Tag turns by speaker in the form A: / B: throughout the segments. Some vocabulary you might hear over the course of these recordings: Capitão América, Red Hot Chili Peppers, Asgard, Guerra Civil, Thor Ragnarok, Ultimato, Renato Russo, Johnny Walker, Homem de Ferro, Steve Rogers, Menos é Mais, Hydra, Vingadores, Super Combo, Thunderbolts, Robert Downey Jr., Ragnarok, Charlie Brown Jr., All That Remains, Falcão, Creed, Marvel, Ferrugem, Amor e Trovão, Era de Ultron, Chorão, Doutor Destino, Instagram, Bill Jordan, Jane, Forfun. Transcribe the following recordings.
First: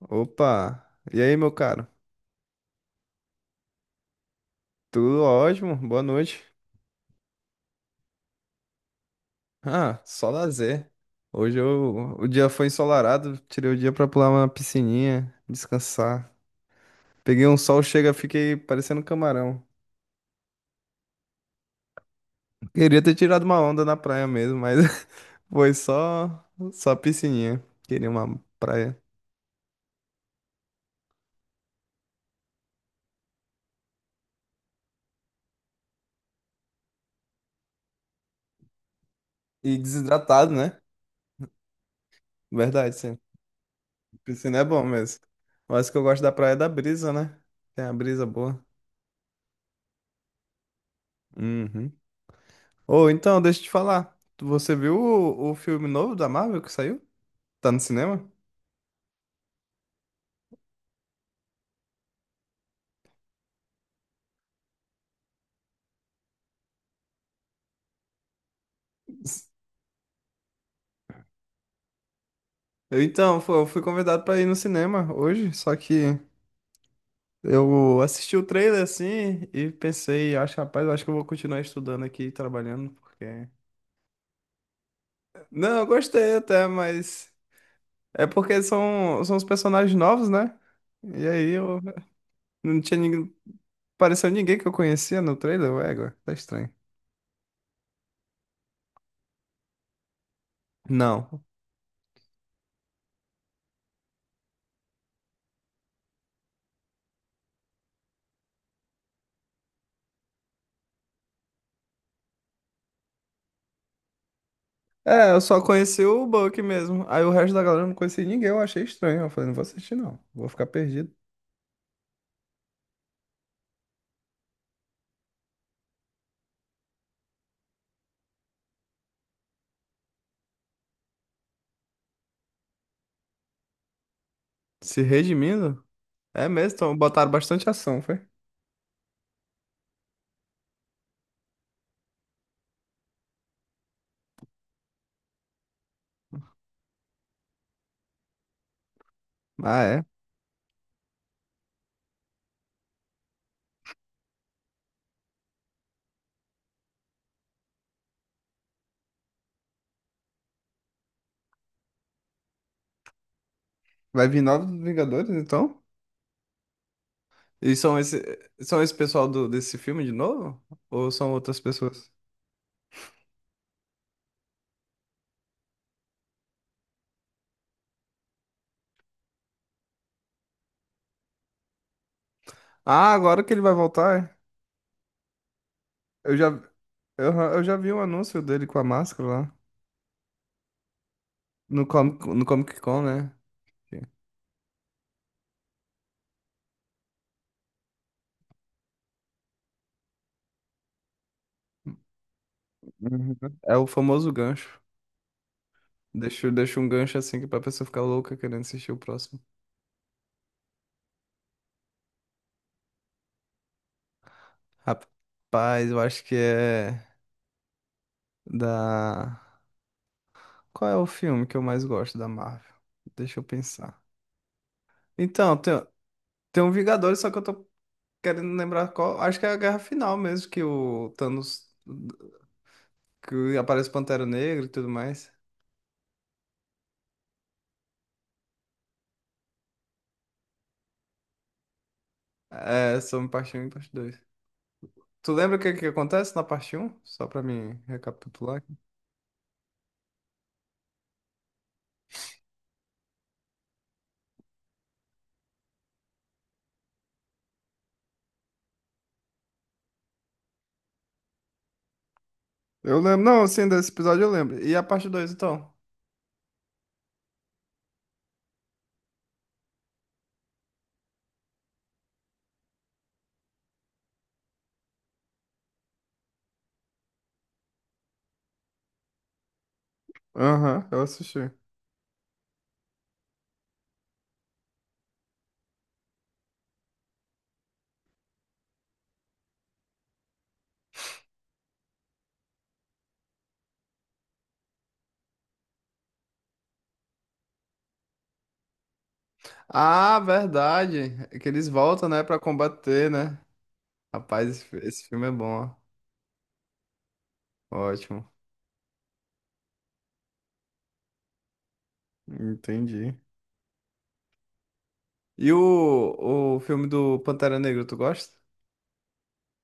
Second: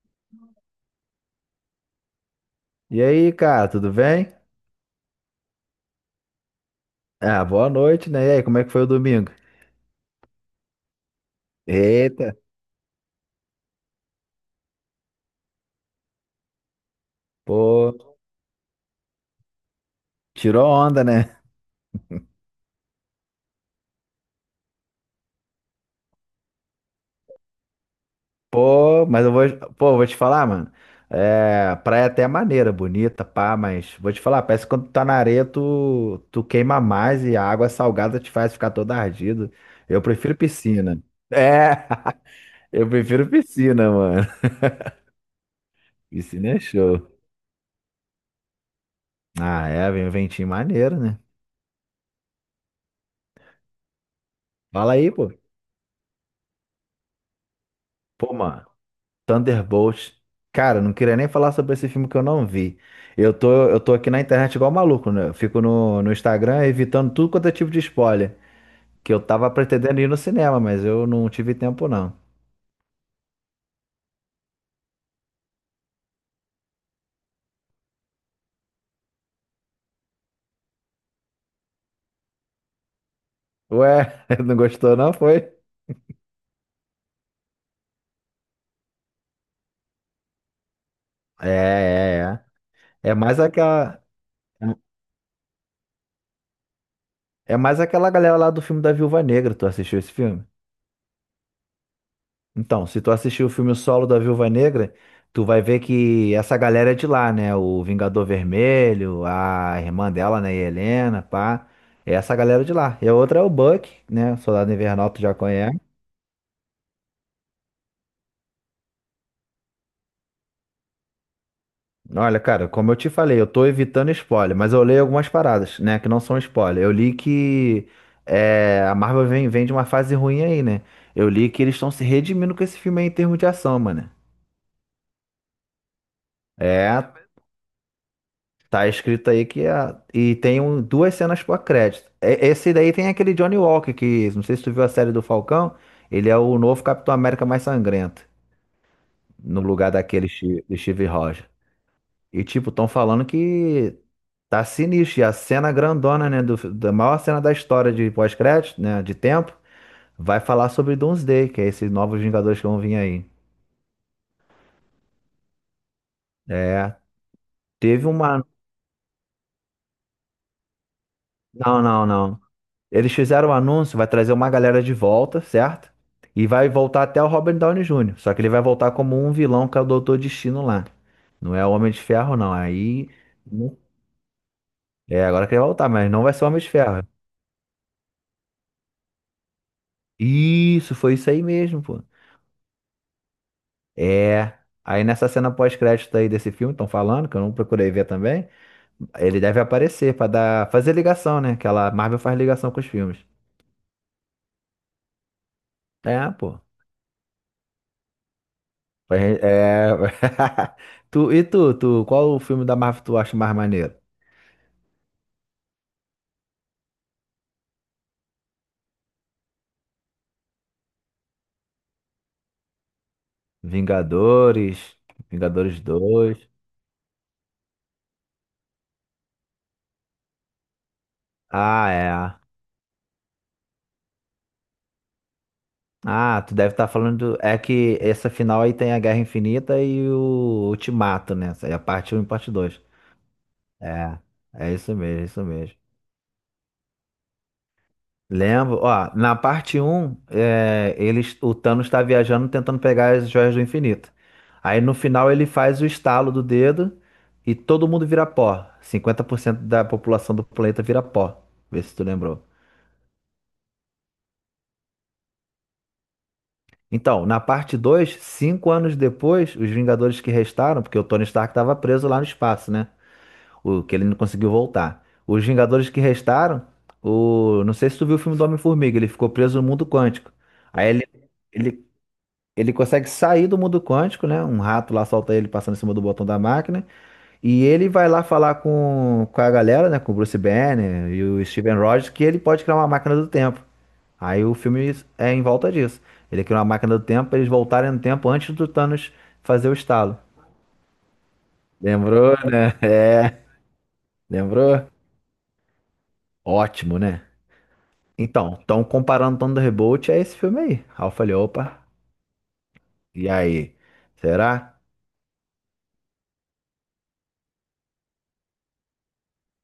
A: Opa! E aí, meu caro?
B: E aí, cara, tudo bem?
A: Tudo ótimo? Boa noite.
B: Ah, boa noite, né? E aí, como é que foi o domingo?
A: Ah, só lazer. O
B: Eita,
A: dia foi ensolarado, tirei o dia pra pular uma piscininha, descansar. Peguei um sol,
B: pô,
A: chega, fiquei parecendo um camarão.
B: tirou onda, né?
A: Queria ter tirado uma onda na praia mesmo, mas foi só piscininha. Queria uma praia.
B: Pô, mas pô, vou te falar, mano. É, praia até é maneira, bonita, pá, mas vou te falar, parece que quando tu tá na areia, tu queima mais e a água salgada te faz ficar todo ardido.
A: E
B: Eu prefiro
A: desidratado, né?
B: piscina. É, eu
A: Verdade, sim.
B: prefiro piscina, mano.
A: Piscina é bom mesmo. Mas o que eu gosto da
B: Piscina
A: praia é
B: é
A: da
B: show.
A: brisa, né? Tem a brisa boa.
B: Ah, é, vem um ventinho maneiro, né?
A: Uhum. Ou então, deixa eu te falar. Você
B: Fala
A: viu
B: aí, pô.
A: o filme novo da Marvel que saiu? Tá no cinema?
B: Pô, mano. Thunderbolts. Cara, não queria nem falar sobre esse filme que eu não vi. Eu tô aqui na internet igual um maluco, né? Eu fico no Instagram evitando tudo quanto é tipo de spoiler. Que eu tava pretendendo ir no cinema, mas eu não tive tempo, não.
A: Eu, então, fu- eu fui convidado pra ir no cinema hoje, só que eu assisti o trailer assim e pensei, acho, rapaz, eu acho que eu vou continuar estudando aqui, e trabalhando, porque.
B: Ué, não gostou, não? Foi?
A: Não, eu gostei até, mas é porque são os personagens novos, né? E
B: É,
A: aí eu
B: é,
A: não tinha
B: é. É
A: ninguém.
B: mais aquela,
A: Pareceu ninguém que eu conhecia no trailer, ué, agora tá estranho.
B: é mais aquela galera lá do filme da Viúva Negra. Tu assistiu esse filme?
A: Não.
B: Então, se tu assistir o filme solo da Viúva Negra, tu vai ver que essa galera é de lá, né? O Vingador Vermelho, a irmã dela, né? Helena, pá. É essa galera de lá. E a outra é o Buck, né? Soldado Invernal, tu
A: É,
B: já
A: eu só
B: conhece.
A: conheci o Buck mesmo. Aí o resto da galera eu não conhecia ninguém, eu achei estranho. Eu falei, não vou assistir não, vou ficar perdido.
B: Olha, cara, como eu te falei, eu tô evitando spoiler, mas eu leio algumas paradas, né, que não são spoiler. Eu li que a Marvel vem de uma fase ruim aí, né? Eu li que eles estão se redimindo com esse filme aí em termos de ação, mano.
A: Se redimindo? É mesmo, então
B: É,
A: botaram bastante ação, foi?
B: tá escrito aí que e tem duas cenas pós-crédito. Esse daí tem aquele Johnny Walker que, não sei se tu viu a série do Falcão, ele é o novo Capitão América mais sangrento, no
A: Ah,
B: lugar
A: é.
B: do Steve Rogers. E tipo, estão falando que tá sinistro, e a cena grandona, né, da maior cena da história de pós-crédito, né, de tempo, vai falar sobre Doomsday, que é esses novos Vingadores que vão vir aí.
A: Vai vir novos Vingadores, então?
B: É,
A: E
B: teve uma...
A: são esse pessoal desse filme de novo? Ou são outras
B: Não, não,
A: pessoas?
B: não. Eles fizeram o anúncio, vai trazer uma galera de volta, certo? E vai voltar até o Robert Downey Jr. Só que ele vai voltar como um vilão, que é o Doutor Destino lá. Não é o Homem de Ferro, não. Aí,
A: Ah, agora que ele
B: né?
A: vai voltar,
B: É, agora que ele vai voltar, mas não
A: é?
B: vai
A: Eu
B: ser
A: já,
B: o Homem de Ferro.
A: eu, eu já vi um anúncio dele com a máscara lá.
B: Isso, foi isso aí mesmo,
A: No
B: pô.
A: Comic, no Comic Con, né?
B: É. Aí nessa cena pós-crédito aí desse filme, estão falando, que eu não procurei ver também. Ele deve aparecer pra dar, fazer ligação, né? Que Marvel faz ligação com os filmes.
A: Uhum. É o famoso gancho.
B: É,
A: Deixa,
B: pô.
A: deixa um gancho assim que é pra pessoa ficar louca querendo assistir o
B: Pra
A: próximo.
B: gen- É... e tu, qual o filme da Marvel tu acha mais maneiro?
A: Rapaz, eu acho que é da. Qual é o filme que eu mais gosto da Marvel? Deixa eu pensar.
B: Vingadores,
A: Então,
B: Vingadores
A: tem,
B: dois.
A: tem um Vingadores, só que eu tô querendo lembrar qual. Acho que é a Guerra Final mesmo, que o Thanos.
B: Ah, é.
A: Que aparece Pantera Negra e tudo mais.
B: Ah, tu deve estar falando. É que essa final aí tem a Guerra Infinita e o Ultimato, né? Essa aí é a parte um e parte 2.
A: É, sobre parte um e parte 2.
B: É, é isso mesmo, é
A: Tu
B: isso
A: lembra o que,
B: mesmo.
A: que acontece na parte um? Só pra mim recapitular aqui.
B: Lembro, ó, na parte um eles, o Thanos está viajando tentando pegar as joias do infinito. Aí no final ele faz o estalo do dedo e todo mundo vira pó. 50% da população do planeta vira pó. Vê se tu lembrou.
A: Eu lembro, não, sim, desse episódio eu lembro. E a parte dois então?
B: Então, na parte dois 5 anos depois, os Vingadores que restaram, porque o Tony Stark estava preso lá no espaço, né? O que ele não conseguiu voltar. Os Vingadores que restaram, não sei se tu viu o filme do Homem-Formiga, ele ficou preso no mundo quântico.
A: Aham,
B: Aí
A: eu assisti.
B: ele Ele consegue sair do mundo quântico, né? Um rato lá solta ele passando em cima do botão da máquina. E ele vai lá falar com a galera, né? Com o Bruce Banner e o Steven Rogers, que ele pode criar uma máquina do tempo. Aí o filme é em volta disso. Ele cria uma máquina do tempo pra eles voltarem no tempo antes do Thanos fazer o estalo.
A: Ah, verdade. É que eles voltam, né,
B: Lembrou,
A: pra
B: né?
A: combater, né?
B: É,
A: Rapaz, esse fi-
B: lembrou?
A: esse filme é bom,
B: Ótimo, né?
A: ó. Ótimo.
B: Então, estão comparando Thunderbolt a esse filme aí. Aí eu falei, opa,
A: Entendi.
B: e aí? Será?
A: E o filme do Pantera Negra, tu gosta?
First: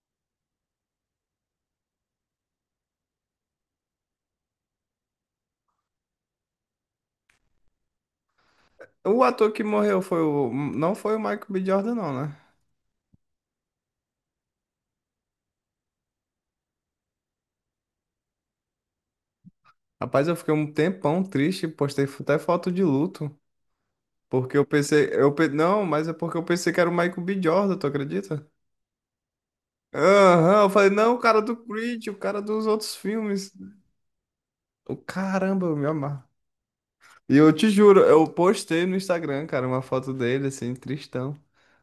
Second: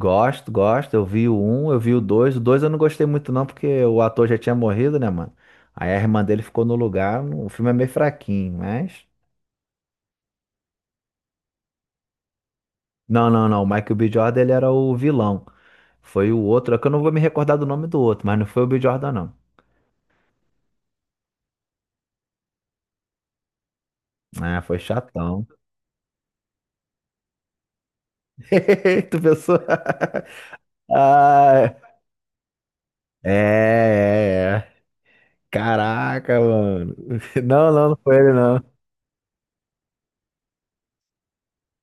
B: Gosto, gosto. Eu vi o um, eu vi o dois. O dois eu não gostei muito, não, porque o ator já tinha morrido, né, mano? Aí a irmã dele ficou no lugar. O filme é meio fraquinho, mas.
A: O ator que morreu foi o. Não foi o Michael B. Jordan, não, né?
B: Não, não, não. O Michael B. Jordan, ele era o vilão. Foi o outro. É que eu não vou me recordar do nome do outro, mas não foi o B. Jordan, não.
A: Rapaz, eu fiquei um tempão triste, postei até foto de luto. Porque
B: Ah,
A: eu
B: foi
A: pensei.
B: chatão.
A: Não, mas é porque eu pensei que era o Michael B. Jordan, tu acredita?
B: Tu pensou?
A: Aham, eu falei, não, o cara do
B: Ah,
A: Creed, o cara dos outros
B: é,
A: filmes.
B: é, é.
A: O caramba, eu me amarro.
B: Caraca, mano.
A: E eu te
B: Não, não, não
A: juro,
B: foi
A: eu
B: ele, não.
A: postei no Instagram, cara, uma foto dele, assim, tristão.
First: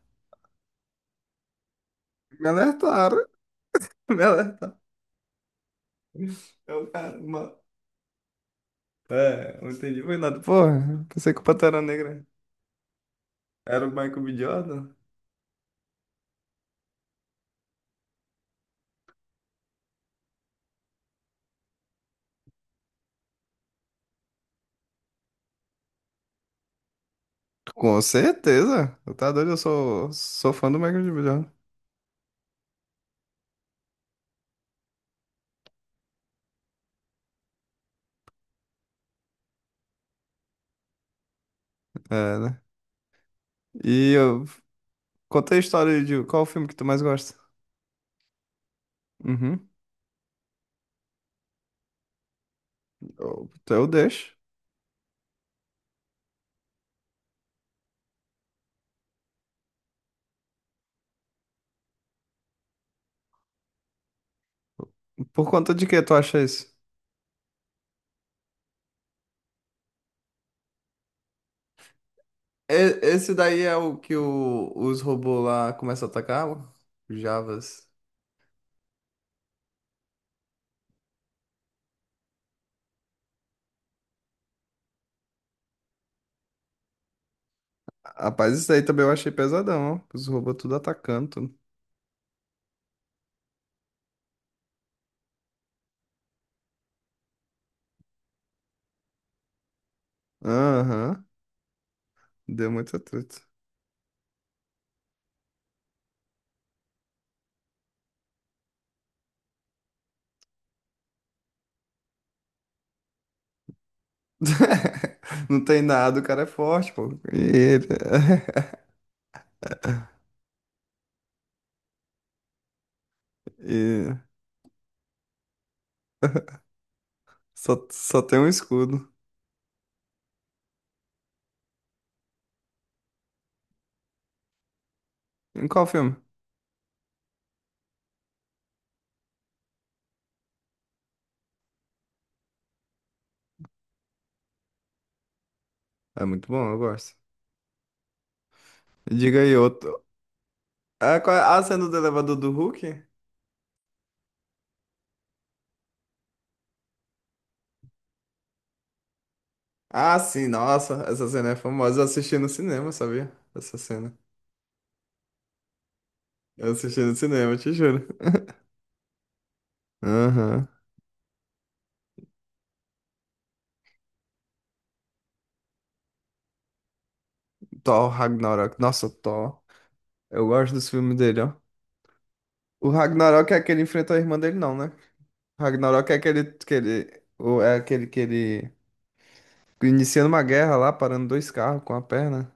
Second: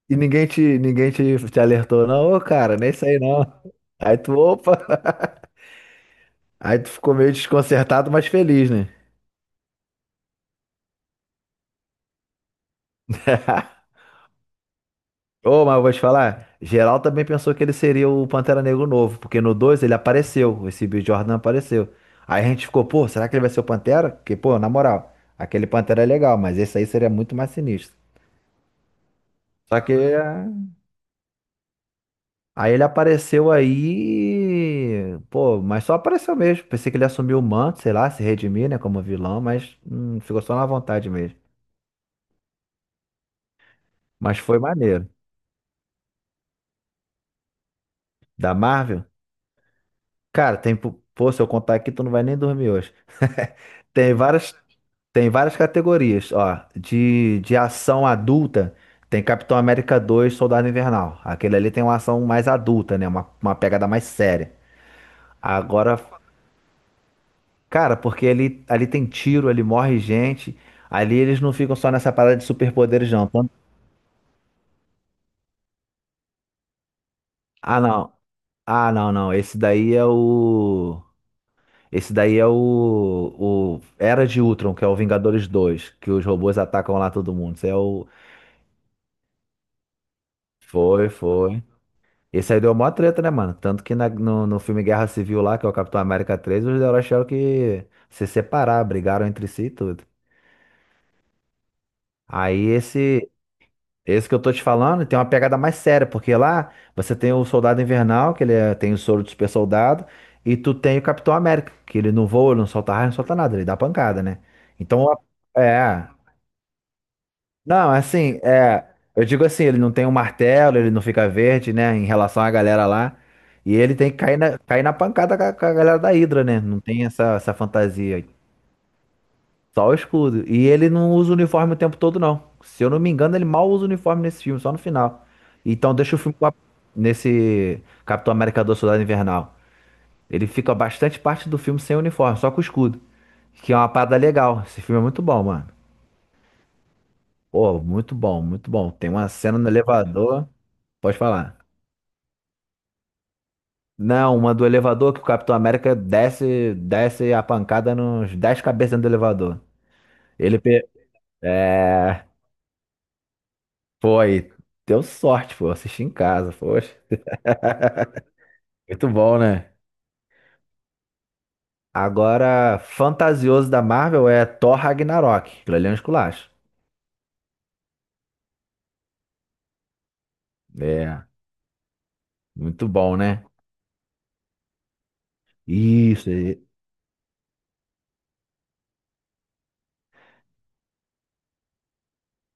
B: E ninguém te alertou, não, ô
A: Me
B: cara, nem isso aí
A: alertaram.
B: não. Aí tu,
A: Ela tá.
B: opa! Aí
A: Eu,
B: tu ficou
A: cara,
B: meio
A: uma...
B: desconcertado, mas feliz, né?
A: É, não entendi, foi nada. Porra, pensei que o Pantera Negra era o Michael B. Jordan.
B: Ô, mas eu vou te falar, geral também pensou que ele seria o Pantera Negro novo, porque no 2 ele apareceu, esse Bill Jordan apareceu. Aí a gente ficou, pô, será que ele vai ser o Pantera? Porque, pô, na moral, aquele Pantera é legal, mas esse aí seria muito mais sinistro.
A: Com certeza. Eu tá doido, eu
B: Só que
A: sou,
B: é,
A: sou fã do Michael B. Jordan.
B: Aí ele apareceu aí, pô, mas só apareceu mesmo. Pensei que ele assumiu o manto, sei lá, se redimir, né, como vilão, mas ficou só na vontade mesmo.
A: É, né? E
B: Mas
A: eu
B: foi maneiro.
A: contei a história de qual o filme que tu mais gosta.
B: Da Marvel?
A: Uhum.
B: Cara, tem, pô, se eu contar aqui, tu não vai nem dormir hoje.
A: Eu
B: Tem
A: deixo.
B: várias, tem várias categorias, ó, de ação adulta. Tem Capitão América 2, Soldado Invernal. Aquele ali tem uma ação mais adulta, né, uma pegada mais séria.
A: Por conta de
B: Agora,
A: que tu acha isso?
B: cara, porque ali tem tiro, ali morre gente. Ali eles não ficam só nessa parada de superpoderes, não.
A: Esse daí é o que os robôs lá começam a atacar, ó? Os
B: Ah,
A: Javas.
B: não. Ah, não, não. Esse daí é o Era de Ultron, que é o Vingadores 2, que os robôs atacam lá todo mundo. Esse é o.
A: Rapaz, isso daí também eu achei pesadão, ó. Os robôs tudo
B: Foi,
A: atacando, tudo.
B: foi. Esse aí deu mó treta, né, mano? Tanto que no filme Guerra Civil lá, que é o Capitão América 3, os heróis tiveram que se separar, brigaram entre si e tudo.
A: Aham.
B: Aí
A: Deu muita
B: esse,
A: treta.
B: Esse que eu tô te falando tem uma pegada mais séria, porque lá você tem o Soldado Invernal, que ele tem o soro do super soldado, e tu tem o Capitão América, que ele não voa, ele não solta raio, não solta nada, ele dá pancada, né? Então,
A: Não tem
B: é.
A: nada, o cara é forte, pô. E ele...
B: Não, é assim, é. Eu digo assim, ele não tem um martelo, ele não fica verde, né, em relação à galera lá. E ele
A: e
B: tem que cair na pancada com a galera da Hydra, né? Não tem essa
A: só
B: fantasia.
A: tem um escudo.
B: Só o escudo. E ele não usa o uniforme o tempo todo, não. Se eu não me engano, ele mal usa o uniforme nesse filme, só no final.
A: Em qual
B: Então
A: filme?
B: deixa o filme nesse Capitão América do Soldado Invernal. Ele fica bastante parte do filme sem uniforme, só com o escudo. Que é uma parada legal. Esse filme é muito bom, mano.
A: É muito bom, eu gosto.
B: Pô, muito bom, muito bom. Tem uma
A: Diga aí
B: cena no
A: outro.
B: elevador. Pode
A: Ah, qual é
B: falar.
A: a cena do elevador do Hulk?
B: Não, uma do elevador que o Capitão América desce, desce a pancada nos 10 cabeças dentro do elevador.
A: Ah, sim,
B: Ele, pe-
A: nossa, essa cena é famosa. Eu
B: é,
A: assisti no cinema, sabia? Essa cena.
B: Pô, aí, deu sorte, pô, assisti em casa,
A: Eu
B: poxa.
A: assisti no cinema, te juro.
B: Muito bom, né?
A: Aham.
B: Agora, fantasioso da Marvel é Thor Ragnarok. Aquilo ali é um esculacho.
A: Thor Ragnarok. Nossa, Thor. Eu gosto dos filmes
B: É,
A: dele, ó.
B: muito
A: O
B: bom, né?
A: Ragnarok é aquele que ele enfrenta a irmã dele, não, né? Ragnarok é
B: Isso.
A: é aquele que ele iniciando uma guerra lá, parando dois carros com a perna.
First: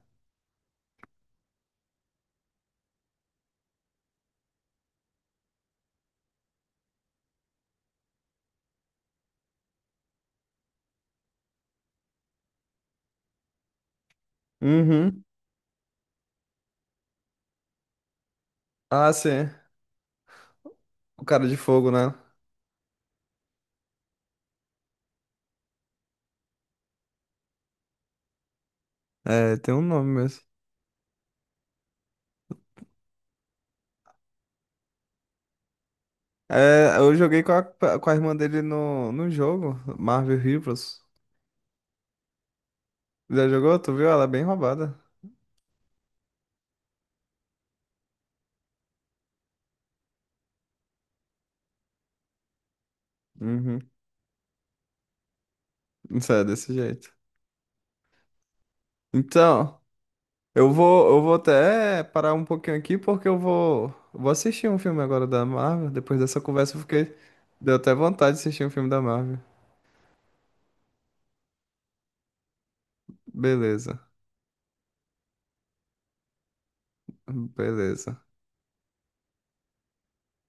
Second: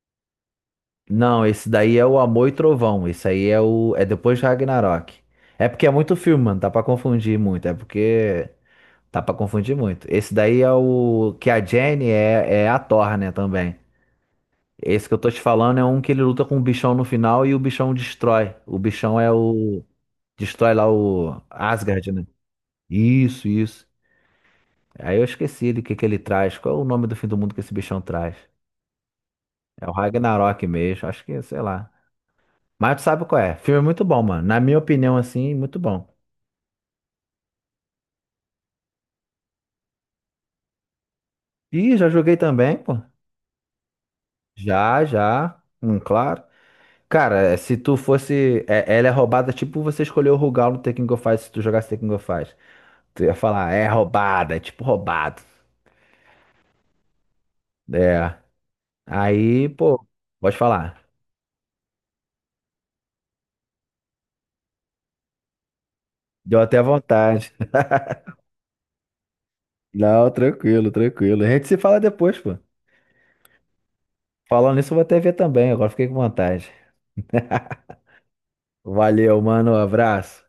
B: Não, esse daí é o Amor e Trovão. Esse aí é o é depois de Ragnarok. É porque é muito filme, mano. Tá pra confundir muito. É porque tá pra confundir muito. Esse daí é o que a Jane é, a Thor, né, também. Esse que eu
A: Uhum.
B: tô te falando é um que ele luta com o bichão no final e o bichão destrói. O
A: Ah,
B: bichão é
A: sim.
B: o. Destrói lá
A: O
B: o
A: cara de fogo,
B: Asgard,
A: né?
B: né? Isso, isso. Aí eu esqueci do que ele traz. Qual é o nome do fim do mundo que esse bichão traz?
A: É, tem um
B: É o
A: nome mesmo.
B: Ragnarok mesmo. Acho que, sei lá. Mas tu sabe qual é. Filme muito bom, mano. Na minha opinião, assim, muito bom.
A: É, eu joguei com com a irmã dele no jogo, Marvel Rivals.
B: Ih, já joguei também, pô.
A: Já jogou? Tu viu? Ela é bem roubada.
B: Já, já. Claro. Cara, se tu fosse. Ela é roubada, tipo você escolheu o Rugal no Tekken Go Fight se tu jogasse Tekken Go Fight. Tu ia falar,
A: Uhum.
B: é roubada, é tipo roubado.
A: Isso é desse jeito.
B: É. Aí,
A: Então,
B: pô, pode
A: eu
B: falar.
A: vou, eu vou até parar um pouquinho aqui porque vou assistir um filme agora da Marvel. Depois dessa
B: Deu
A: conversa, eu
B: até
A: fiquei.
B: vontade.
A: Deu até vontade de assistir um filme da Marvel.
B: Não, tranquilo, tranquilo. A gente se fala depois, pô.
A: Beleza,
B: Falando nisso, eu vou até ver também. Agora fiquei com vontade.
A: beleza.
B: Valeu, mano. Abraço.